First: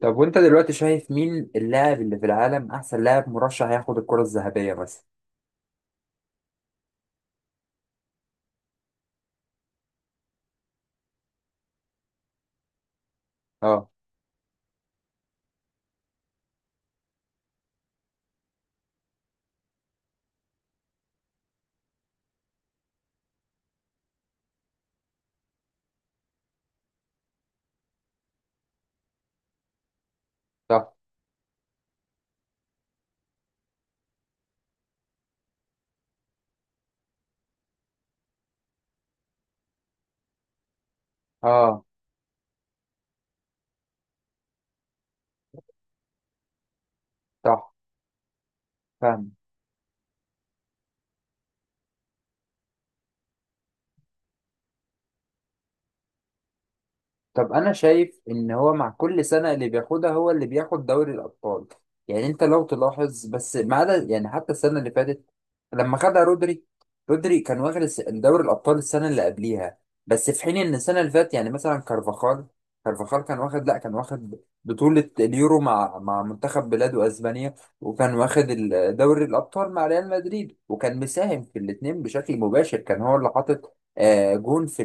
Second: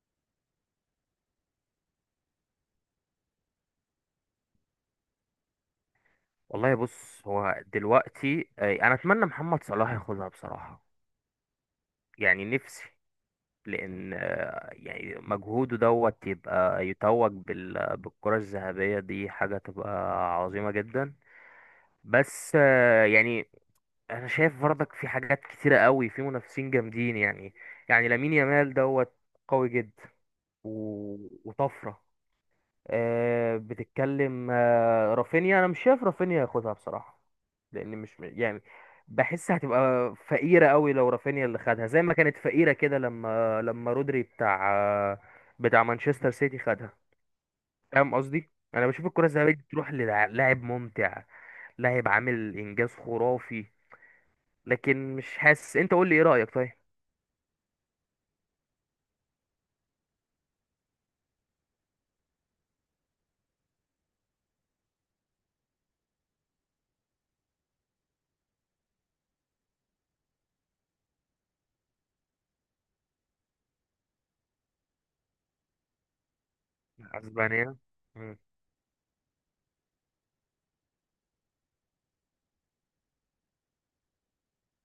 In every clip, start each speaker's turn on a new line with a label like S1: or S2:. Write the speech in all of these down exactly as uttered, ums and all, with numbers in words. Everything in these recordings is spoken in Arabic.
S1: طب وانت دلوقتي شايف مين اللاعب اللي في العالم احسن لاعب مرشح ياخد الكرة الذهبية مثلا؟
S2: والله بص هو دلوقتي آه، انا اتمنى محمد صلاح ياخدها بصراحة. يعني نفسي.
S1: اه.
S2: لان آه، يعني مجهوده دوت يبقى يتوج بال- بالكرة الذهبية، دي حاجة تبقى عظيمة جدا. بس آه، يعني انا شايف برضك في حاجات كتيرة قوي، في منافسين جامدين يعني. يعني لامين يامال دوت قوي جدا.
S1: صح.
S2: و- وطفرة. آه، بتتكلم. آه، رافينيا انا مش شايف رافينيا ياخدها بصراحه. لان مش يعني بحس هتبقى فقيره قوي لو رافينيا اللي
S1: اه.
S2: خدها، زي ما كانت فقيره كده لما لما رودري بتاع آه، بتاع مانشستر سيتي خدها.
S1: صح.
S2: فاهم قصدي، انا بشوف الكره
S1: فاهم.
S2: الذهبيه دي تروح للاعب ممتع، لاعب عامل انجاز خرافي. لكن مش حاسس. انت قول لي ايه رايك طيب.
S1: طب انا شايف ان هو مع كل سنه اللي بياخدها هو اللي بياخد دوري الابطال. يعني انت لو تلاحظ، بس ما عدا يعني حتى السنه اللي فاتت لما خدها رودري. رودري كان واخد الس- دوري الابطال السنه اللي قبليها، بس في حين ان السنه اللي فاتت يعني مثلا كارفاخال. كارفاخال كان واخد لا كان واخد بطوله اليورو مع مع منتخب بلاده اسبانيا،
S2: اسبانيا.
S1: وكان
S2: مم.
S1: واخد ال- دوري الابطال مع ريال مدريد، وكان مساهم في الاثنين بشكل مباشر. كان هو اللي حاطط آه، جون في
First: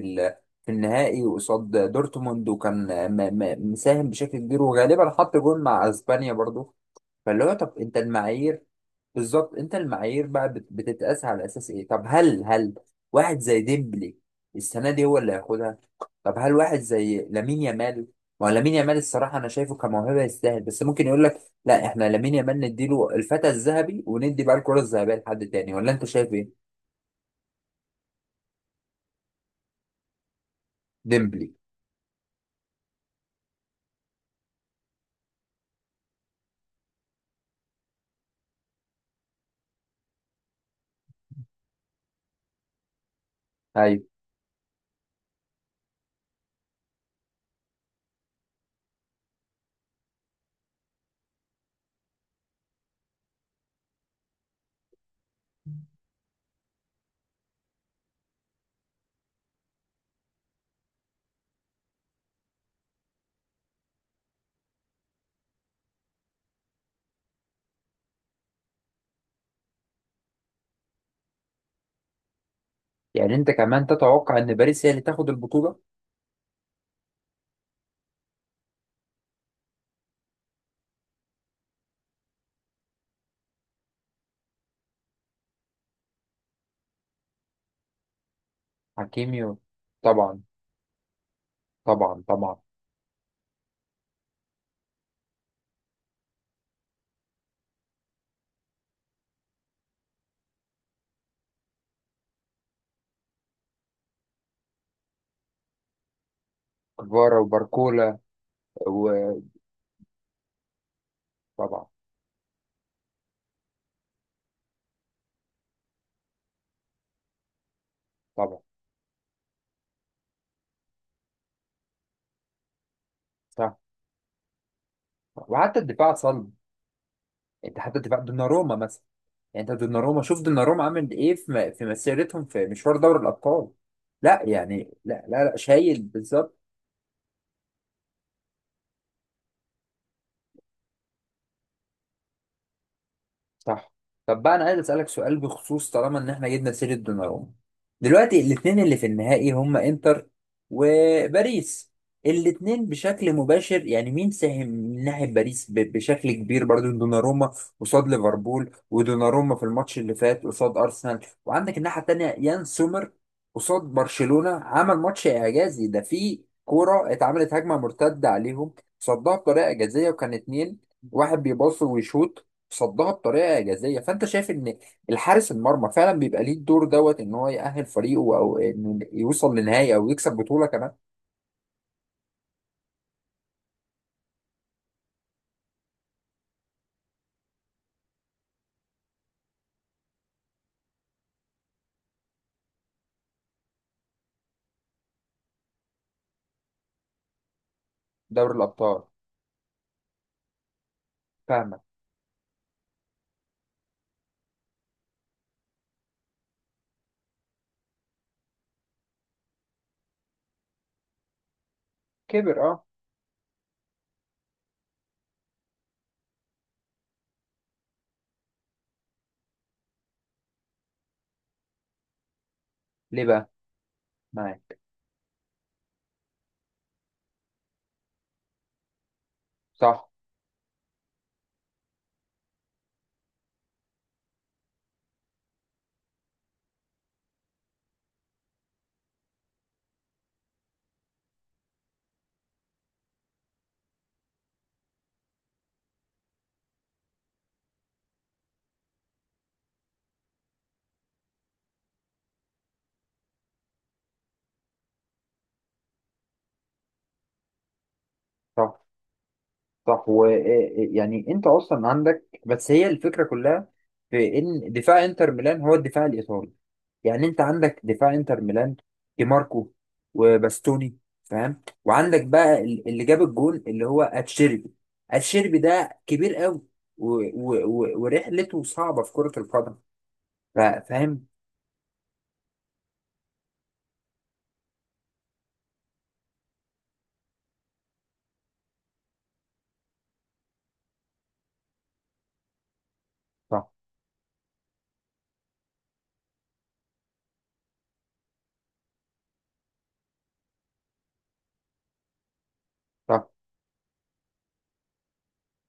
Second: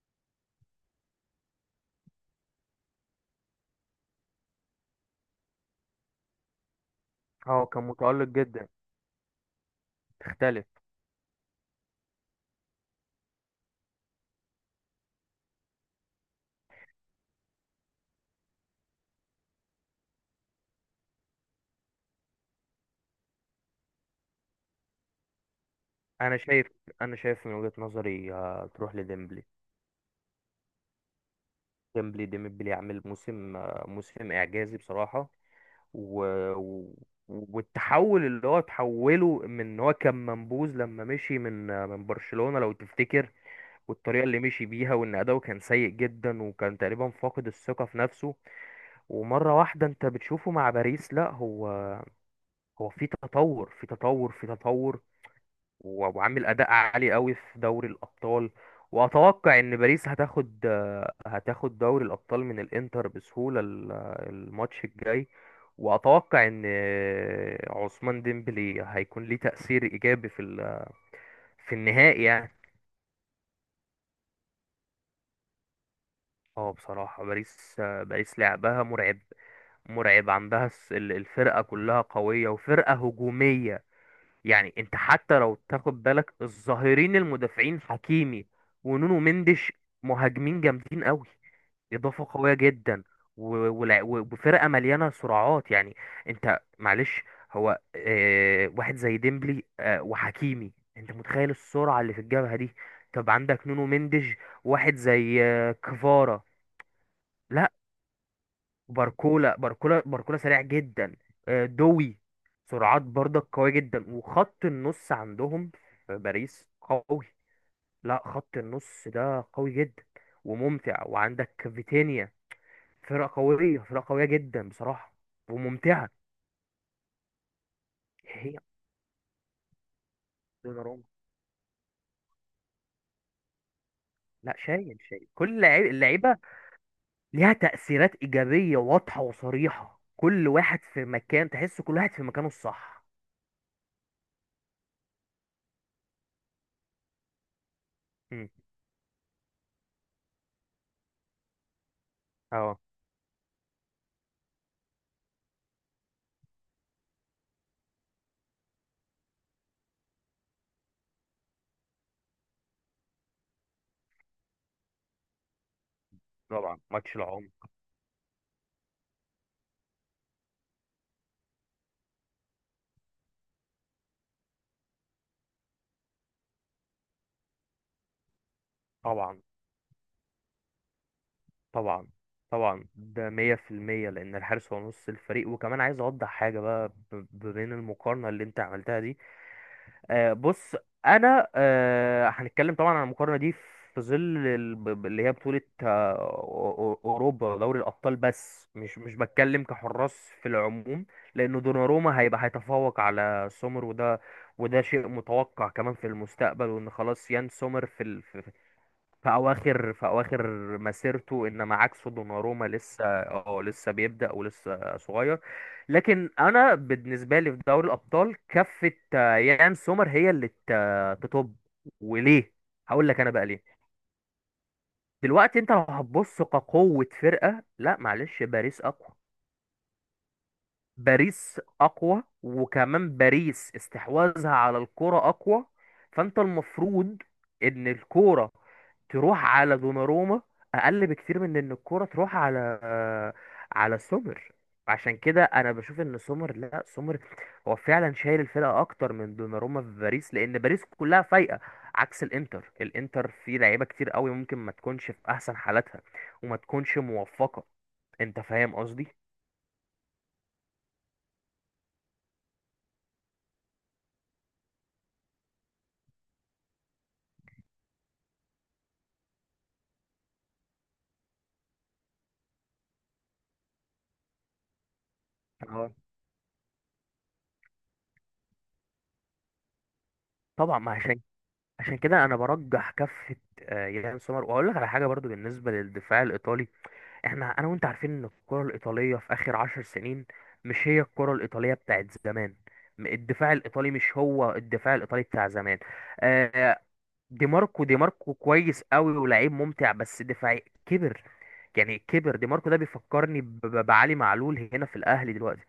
S1: في النهائي قصاد دورتموند، وكان م- م- مساهم بشكل كبير، وغالبا حط جول مع اسبانيا برضو. فاللي هو
S2: اه،
S1: طب
S2: كان
S1: انت
S2: متألق
S1: المعايير.
S2: جدا.
S1: بالظبط، انت المعايير بقى
S2: تختلف.
S1: بت- بتتقاس على اساس ايه؟ طب هل هل واحد زي ديمبلي السنه دي هو اللي هياخدها؟ طب هل واحد زي لامين يامال؟ ما هو لامين يامال، الصراحه انا شايفه كموهبه يستاهل، بس ممكن يقول لك لا، احنا لامين يامال نديله الفتى الذهبي، وندي بقى الكره الذهبيه لحد تاني. ولا انت شايف
S2: انا
S1: ايه؟
S2: شايف انا شايف من وجهة نظري آه، تروح لديمبلي.
S1: ديمبلي.
S2: ديمبلي ديمبلي عامل موسم، موسم اعجازي بصراحه. و... و... والتحول، اللي هو تحوله من ان هو كان منبوذ لما مشي من من برشلونه لو تفتكر.
S1: ايوه.
S2: والطريقه اللي مشي بيها، وان اداؤه كان سيء جدا وكان تقريبا فاقد الثقه في نفسه. ومره واحده انت بتشوفه مع باريس، لا هو، هو في تطور في تطور في تطور. و- وعامل اداء عالي قوي في دوري الابطال. واتوقع ان باريس هتاخد آه، هتاخد دوري الابطال من الانتر بسهوله. ال- الماتش الجاي. واتوقع ان آه، عثمان ديمبلي هيكون ليه تاثير ايجابي في ال- في النهائي يعني.
S1: يعني انت كمان تتوقع ان باريس هي اللي تاخد البطوله؟
S2: اه بصراحه باريس، آه، باريس لعبها مرعب. مرعب. عندها الس- ال- الفرقه كلها قويه، وفرقه هجوميه. يعني انت حتى لو تاخد بالك، الظاهرين المدافعين حكيمي ونونو
S1: حكيميو.
S2: مندش.
S1: طبعا،
S2: مهاجمين جامدين قوي،
S1: طبعا،
S2: اضافه قويه
S1: طبعا.
S2: جدا. و- ولا- و- وفرقه مليانه سرعات يعني. انت معلش، هو اه واحد زي ديمبلي، اه وحكيمي، انت متخيل السرعه اللي في الجبهه دي؟ طب عندك نونو مندش، واحد زي اه كفارا.
S1: كفارا
S2: لا،
S1: وباركولا. وطبعا.
S2: وباركولا. باركولا باركولا سريع جدا. آه، دوي، سرعات برضك قوية جدا. وخط النص عندهم في باريس قوي. لا، خط
S1: طبعا.
S2: النص ده قوي جدا وممتع، وعندك فيتينيا. فرقة
S1: صح،
S2: قوية. فرقة قوية جدا بصراحة
S1: وحتى
S2: وممتعة.
S1: الدفاع صلب. انت حتى الدفاع،
S2: هي.
S1: دوناروما مثلا. يعني انت دوناروما، شوف دوناروما
S2: دوناروما،
S1: عمل ايه في م- في مسيرتهم في مشوار دوري الابطال. لا
S2: لا،
S1: يعني
S2: شايل
S1: لا،
S2: شايل
S1: لا، لا،
S2: كل لعيب-
S1: شايل
S2: اللعيبة.
S1: بالظبط.
S2: ليها تأثيرات إيجابية واضحة وصريحة. كل واحد في مكان، تحس كل واحد في مكانه الصح.
S1: صح. طب بقى انا عايز اسالك سؤال بخصوص، طالما ان احنا جبنا سيره دوناروما، دلوقتي
S2: مم.
S1: الاثنين اللي في النهائي هم انتر وباريس.
S2: اه،
S1: الاثنين بشكل مباشر. يعني مين ساهم من ناحيه باريس ب- بشكل كبير؟ برضو دوناروما قصاد ليفربول، ودوناروما في الماتش اللي فات قصاد ارسنال. وعندك الناحيه الثانيه يان سومر، قصاد برشلونه عمل ماتش اعجازي. ده في
S2: طبعا
S1: كوره
S2: ماتش العمر.
S1: اتعملت هجمه مرتده عليهم صدها بطريقه اعجازيه، وكان اتنين واحد بيباص ويشوط، صدها بطريقه اعجازيه. فانت شايف ان الحارس المرمى فعلا بيبقى ليه الدور دوت ان هو يأهل فريقه، او انه
S2: طبعا.
S1: يوصل لنهائي، او يكسب بطوله كمان،
S2: طبعا. طبعا، ده مية في المية، لأن الحارس هو نص الفريق. وكمان عايز أوضح حاجة بقى ب- ب- بين المقارنة اللي أنت عملتها دي. آه بص، أنا آه هنتكلم طبعا عن المقارنة دي في ظل ال- ب- ب- اللي هي بطولة آه أو- أو- أوروبا ودوري الأبطال.
S1: دوري
S2: بس
S1: الابطال.
S2: مش مش بتكلم كحراس في العموم. لأن
S1: فاهمك.
S2: دوناروما هيبقى هيتفوق على سومر، وده وده شيء متوقع كمان في المستقبل. وإن خلاص يان سومر في في اواخر في اواخر مسيرته، انما عكسه دوناروما
S1: كبر، اه.
S2: لسه اه لسه بيبدأ ولسه صغير. لكن انا بالنسبه لي في دوري الابطال، كفه آه، يان سومر هي اللي ت- تطب. وليه؟ هقول لك
S1: ليه
S2: انا بقى
S1: بقى؟
S2: ليه.
S1: معاك.
S2: دلوقتي انت لو هتبص كقوه فرقه، لا معلش، باريس اقوى.
S1: صح،
S2: باريس اقوى، وكمان باريس استحواذها على الكرة اقوى. فانت المفروض ان الكرة تروح على دوناروما اقل بكتير من ان الكرة تروح على آه، على سومر. عشان كده انا بشوف ان سومر، لا، سومر هو فعلا شايل الفرقة اكتر من دوناروما في باريس، لان باريس كلها فايقة عكس الانتر الانتر فيه لعيبة كتير قوي، ممكن ما تكونش في احسن حالاتها وما تكونش موفقة. انت فاهم
S1: صح،
S2: قصدي.
S1: صح. ويعني انت اصلا عندك، بس هي الفكره كلها في ان دفاع انتر ميلان هو الدفاع الايطالي. يعني انت عندك دفاع انتر ميلان، دي ماركو وباستوني، فاهم؟ وعندك بقى ال- اللي جاب الجون اللي هو اتشيربي. اتشيربي
S2: اه
S1: ده كبير قوي، و... و... و... ورحلته صعبه في كره القدم. ف-
S2: طبعا، ما عشان
S1: فاهم.
S2: عشان كده انا برجح كفه آه، يان سومر. واقول لك على حاجه برضو بالنسبه للدفاع الايطالي. احنا انا وانت عارفين ان الكره الايطاليه في اخر عشر سنين مش هي الكره الايطاليه بتاعت زمان. م- الدفاع
S1: صح،
S2: الايطالي مش هو الدفاع الايطالي بتاع زمان. آه، دي ماركو دي ماركو كويس قوي ولاعيب ممتع، بس دفاعي كبر. يعني كبر. دي ماركو ده
S1: صح،
S2: بيفكرني ب- ب- بعلي معلول هنا في الاهلي دلوقتي.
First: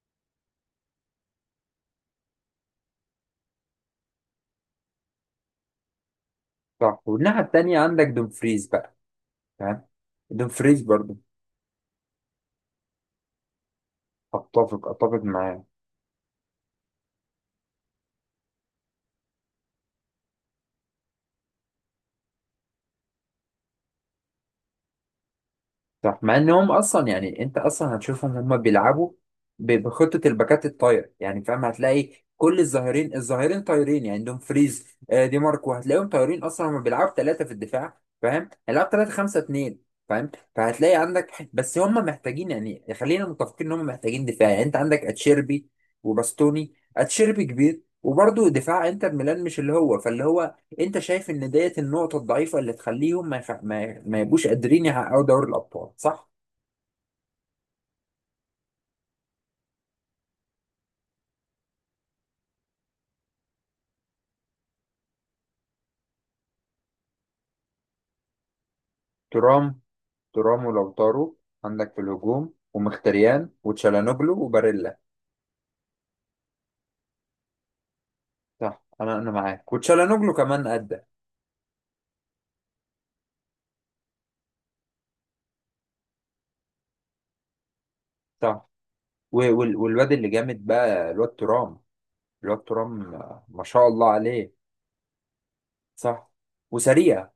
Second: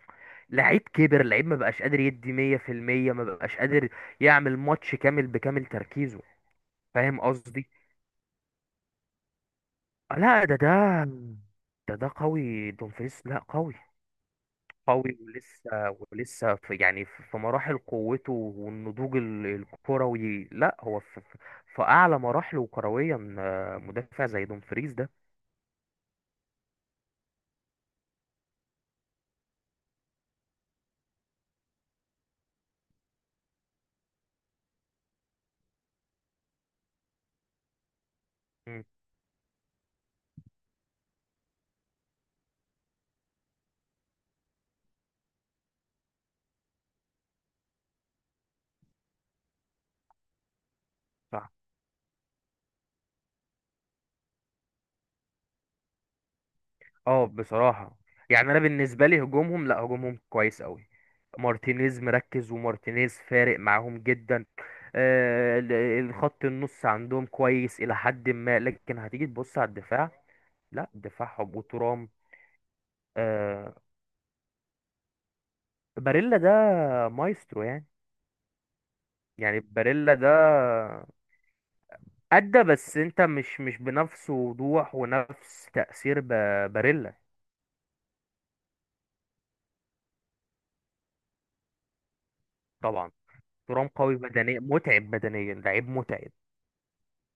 S2: لعيب كبر، لعيب ما بقاش قادر يدي مية في المية، ما بقاش قادر يعمل ماتش كامل بكامل تركيزه.
S1: صح.
S2: فاهم
S1: والناحيه
S2: قصدي.
S1: التانيه عندك دومفريز بقى، فاهم؟
S2: لا، ده
S1: دومفريز
S2: ده
S1: برضه.
S2: ده ده قوي. دومفريس لا قوي،
S1: اتفق
S2: قوي.
S1: اتفق معاه.
S2: ولسه ولسه في، يعني في في مراحل قوته والنضوج ال- الكروي. لا هو في، في في اعلى مراحله كرويا. آه، مدافع زي دومفريس ده.
S1: صح، مع انهم اصلا يعني انت اصلا هتشوفهم هم بيلعبوا ب- بخطه الباكات الطاير، يعني فاهم، هتلاقي كل الظاهرين الظاهرين طايرين. يعني عندهم فريز، آه، دي ماركو، هتلاقيهم طايرين، اصلا هم بيلعبوا ثلاثه في الدفاع، فاهم؟
S2: مم،
S1: هيلعبوا ثلاثه خمسه اثنين، فاهم. فهتلاقي عندك، بس هم محتاجين، يعني خلينا متفقين ان هم محتاجين دفاع. يعني انت عندك اتشيربي وباستوني، اتشيربي كبير، وبرضه دفاع انتر ميلان مش اللي هو فاللي هو، انت شايف
S2: صح.
S1: ان ديت النقطه الضعيفه اللي تخليهم ما يخ... ما, ما يبقوش قادرين يحققوا دوري الابطال، صح؟
S2: اه بصراحة، يعني انا بالنسبة لي هجومهم، لا، هجومهم كويس قوي. مارتينيز مركز، ومارتينيز فارق معاهم جدا. آه، ال- الخط النص عندهم كويس الى حد ما، لكن هتيجي تبص على
S1: ترام.
S2: الدفاع.
S1: ترام
S2: لا،
S1: ولوتارو.
S2: دفاعهم.
S1: عندك في
S2: وترام.
S1: الهجوم ومختريان
S2: آه
S1: وتشالانوجلو وباريلا.
S2: باريلا ده مايسترو يعني.
S1: صح، انا انا
S2: يعني
S1: معاك.
S2: باريلا ده
S1: وتشالانوجلو كمان ادى.
S2: أدى، بس أنت مش مش بنفس وضوح ونفس تأثير ب- باريلا.
S1: صح. و- وال- والواد اللي جامد بقى، الواد ترام. الواد
S2: طبعا.
S1: ترام، آه، ما شاء
S2: ترام
S1: الله
S2: قوي
S1: عليه.
S2: بدنيا، متعب بدنيا، لعيب
S1: صح،
S2: متعب
S1: وسريع.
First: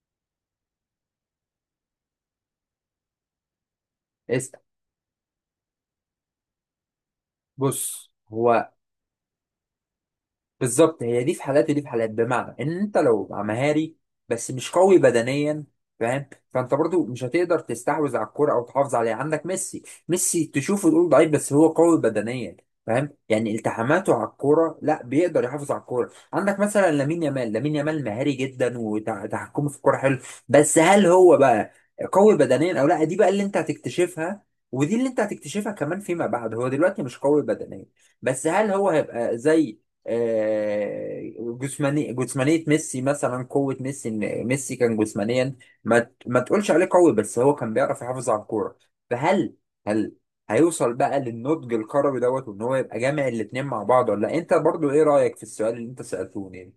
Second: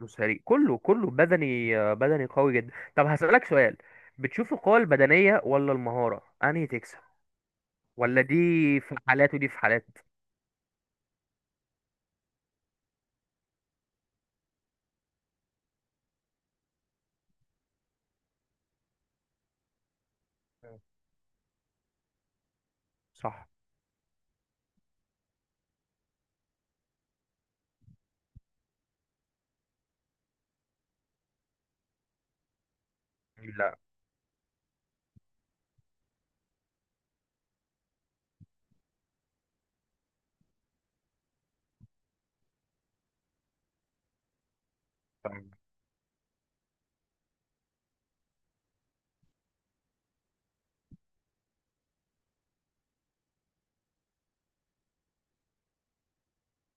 S2: وسريع. كله كله بدني، آه، بدني قوي جدا. طب هسألك سؤال، بتشوف
S1: اسأل.
S2: القوة البدنية ولا المهارة أنهي تكسب؟
S1: بص
S2: ولا دي
S1: هو.
S2: في حالات ودي في حالات.
S1: بالظبط، هي دي في حالات ودي في حالات. بمعنى ان انت لو مع مهاري بس مش قوي بدنيا، فاهم، فانت برضو مش هتقدر تستحوذ على الكرة او تحافظ عليها. عندك ميسي، ميسي تشوفه تقول ضعيف، بس هو قوي بدنيا، فاهم؟
S2: صح.
S1: يعني التحاماته على الكوره، لا بيقدر يحافظ على الكوره. عندك مثلا لامين يامال، لامين يامال مهاري جدا، وتحكمه في الكوره حلو، بس هل هو بقى قوي بدنيا او لا؟ دي بقى اللي انت هتكتشفها، ودي اللي انت هتكتشفها كمان فيما بعد. هو دلوقتي مش قوي بدنيا، بس هل هو هيبقى زي آه، جسماني جسمانية ميسي مثلا؟ قوة ميسي ان ميسي كان
S2: لا
S1: جسمانيا، ما ت- ما تقولش عليه قوي، بس هو كان بيعرف يحافظ على الكورة. فهل، هل هيوصل بقى للنضج الكروي دوت وان هو يبقى جامع الاتنين مع بعض ولا لا؟ انت برضو ايه رأيك في السؤال اللي انت سألتوني يعني؟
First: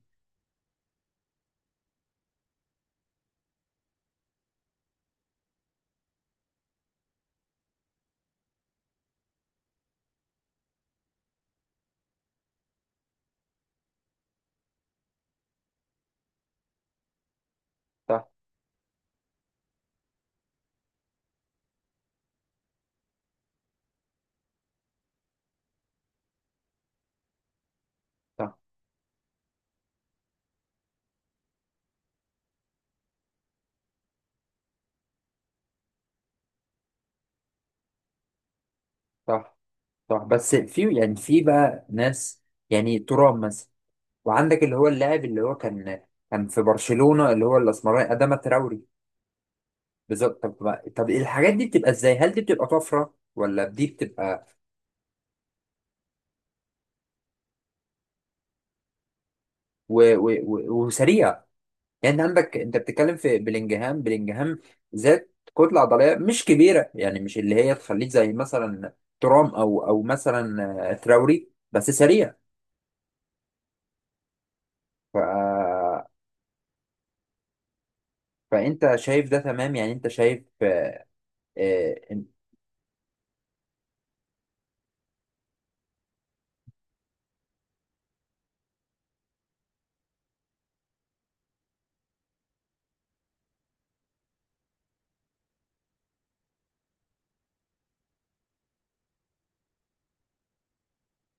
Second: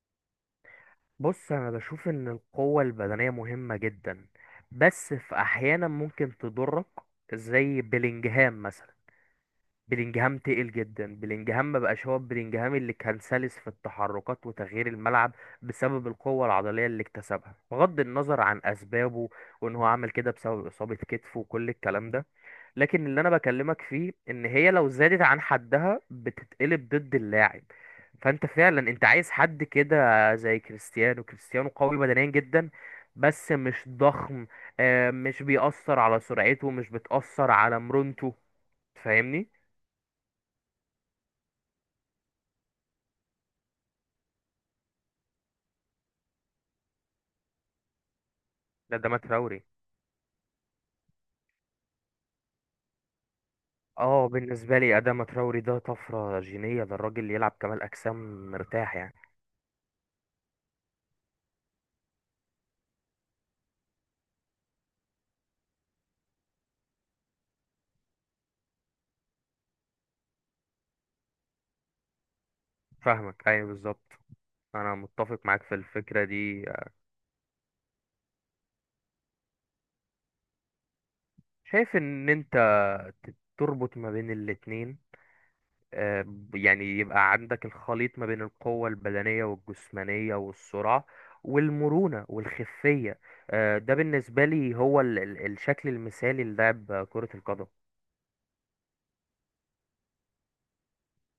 S2: بص، انا بشوف ان القوة البدنية مهمة جدا، بس في احيانا ممكن تضرك. زي بيلينجهام مثلا. بيلينجهام تقل جدا. بيلينجهام ما بقاش هو بيلينجهام اللي كان سلس في التحركات وتغيير الملعب، بسبب القوة العضلية اللي اكتسبها، بغض
S1: صح،
S2: النظر عن اسبابه وان هو عمل كده بسبب اصابة كتفه وكل الكلام ده. لكن اللي انا بكلمك فيه، ان هي لو زادت عن حدها بتتقلب ضد اللاعب. فانت
S1: صح،
S2: فعلا انت عايز حد كده زي كريستيانو. كريستيانو قوي بدنيا جدا بس مش ضخم. آه، مش بيأثر على سرعته، مش بتأثر على مرونته. فاهمني.
S1: صح، صح. بس في يعني في بقى ناس، يعني ترام مثلا. وعندك اللي هو اللاعب اللي هو كان كان في برشلونة اللي هو الاسمراني أداما تراوري.
S2: ده ده، ما تراوري.
S1: بالظبط. طب بقى- طب الحاجات دي بتبقى ازاي؟ هل دي بتبقى طفره ولا دي
S2: اه،
S1: بتبقى
S2: بالنسبة لي أداما تراوري ده طفرة جينية. ده الراجل يلعب كمال أجسام مرتاح يعني.
S1: و... و... و... وسريعه؟ يعني انت عندك، انت بتتكلم في بلينجهام، بلينجهام ذات كتله عضليه مش كبيره، يعني مش اللي هي تخليك زي مثلا ترام او او مثلا آه، تراوري بس سريع.
S2: فاهمك، أيوه بالظبط. أنا
S1: ف...
S2: متفق معاك في الفكرة دي.
S1: فانت شايف ده تمام؟ يعني انت شايف
S2: شايف
S1: آه،
S2: ان انت ت- تربط ما بين الاتنين. آه، ب- يعني يبقى عندك الخليط ما بين القوة البدنية والجسمانية والسرعة والمرونة والخفية. آه، ده بالنسبة لي هو ال- ال- الشكل المثالي للعب كرة القدم.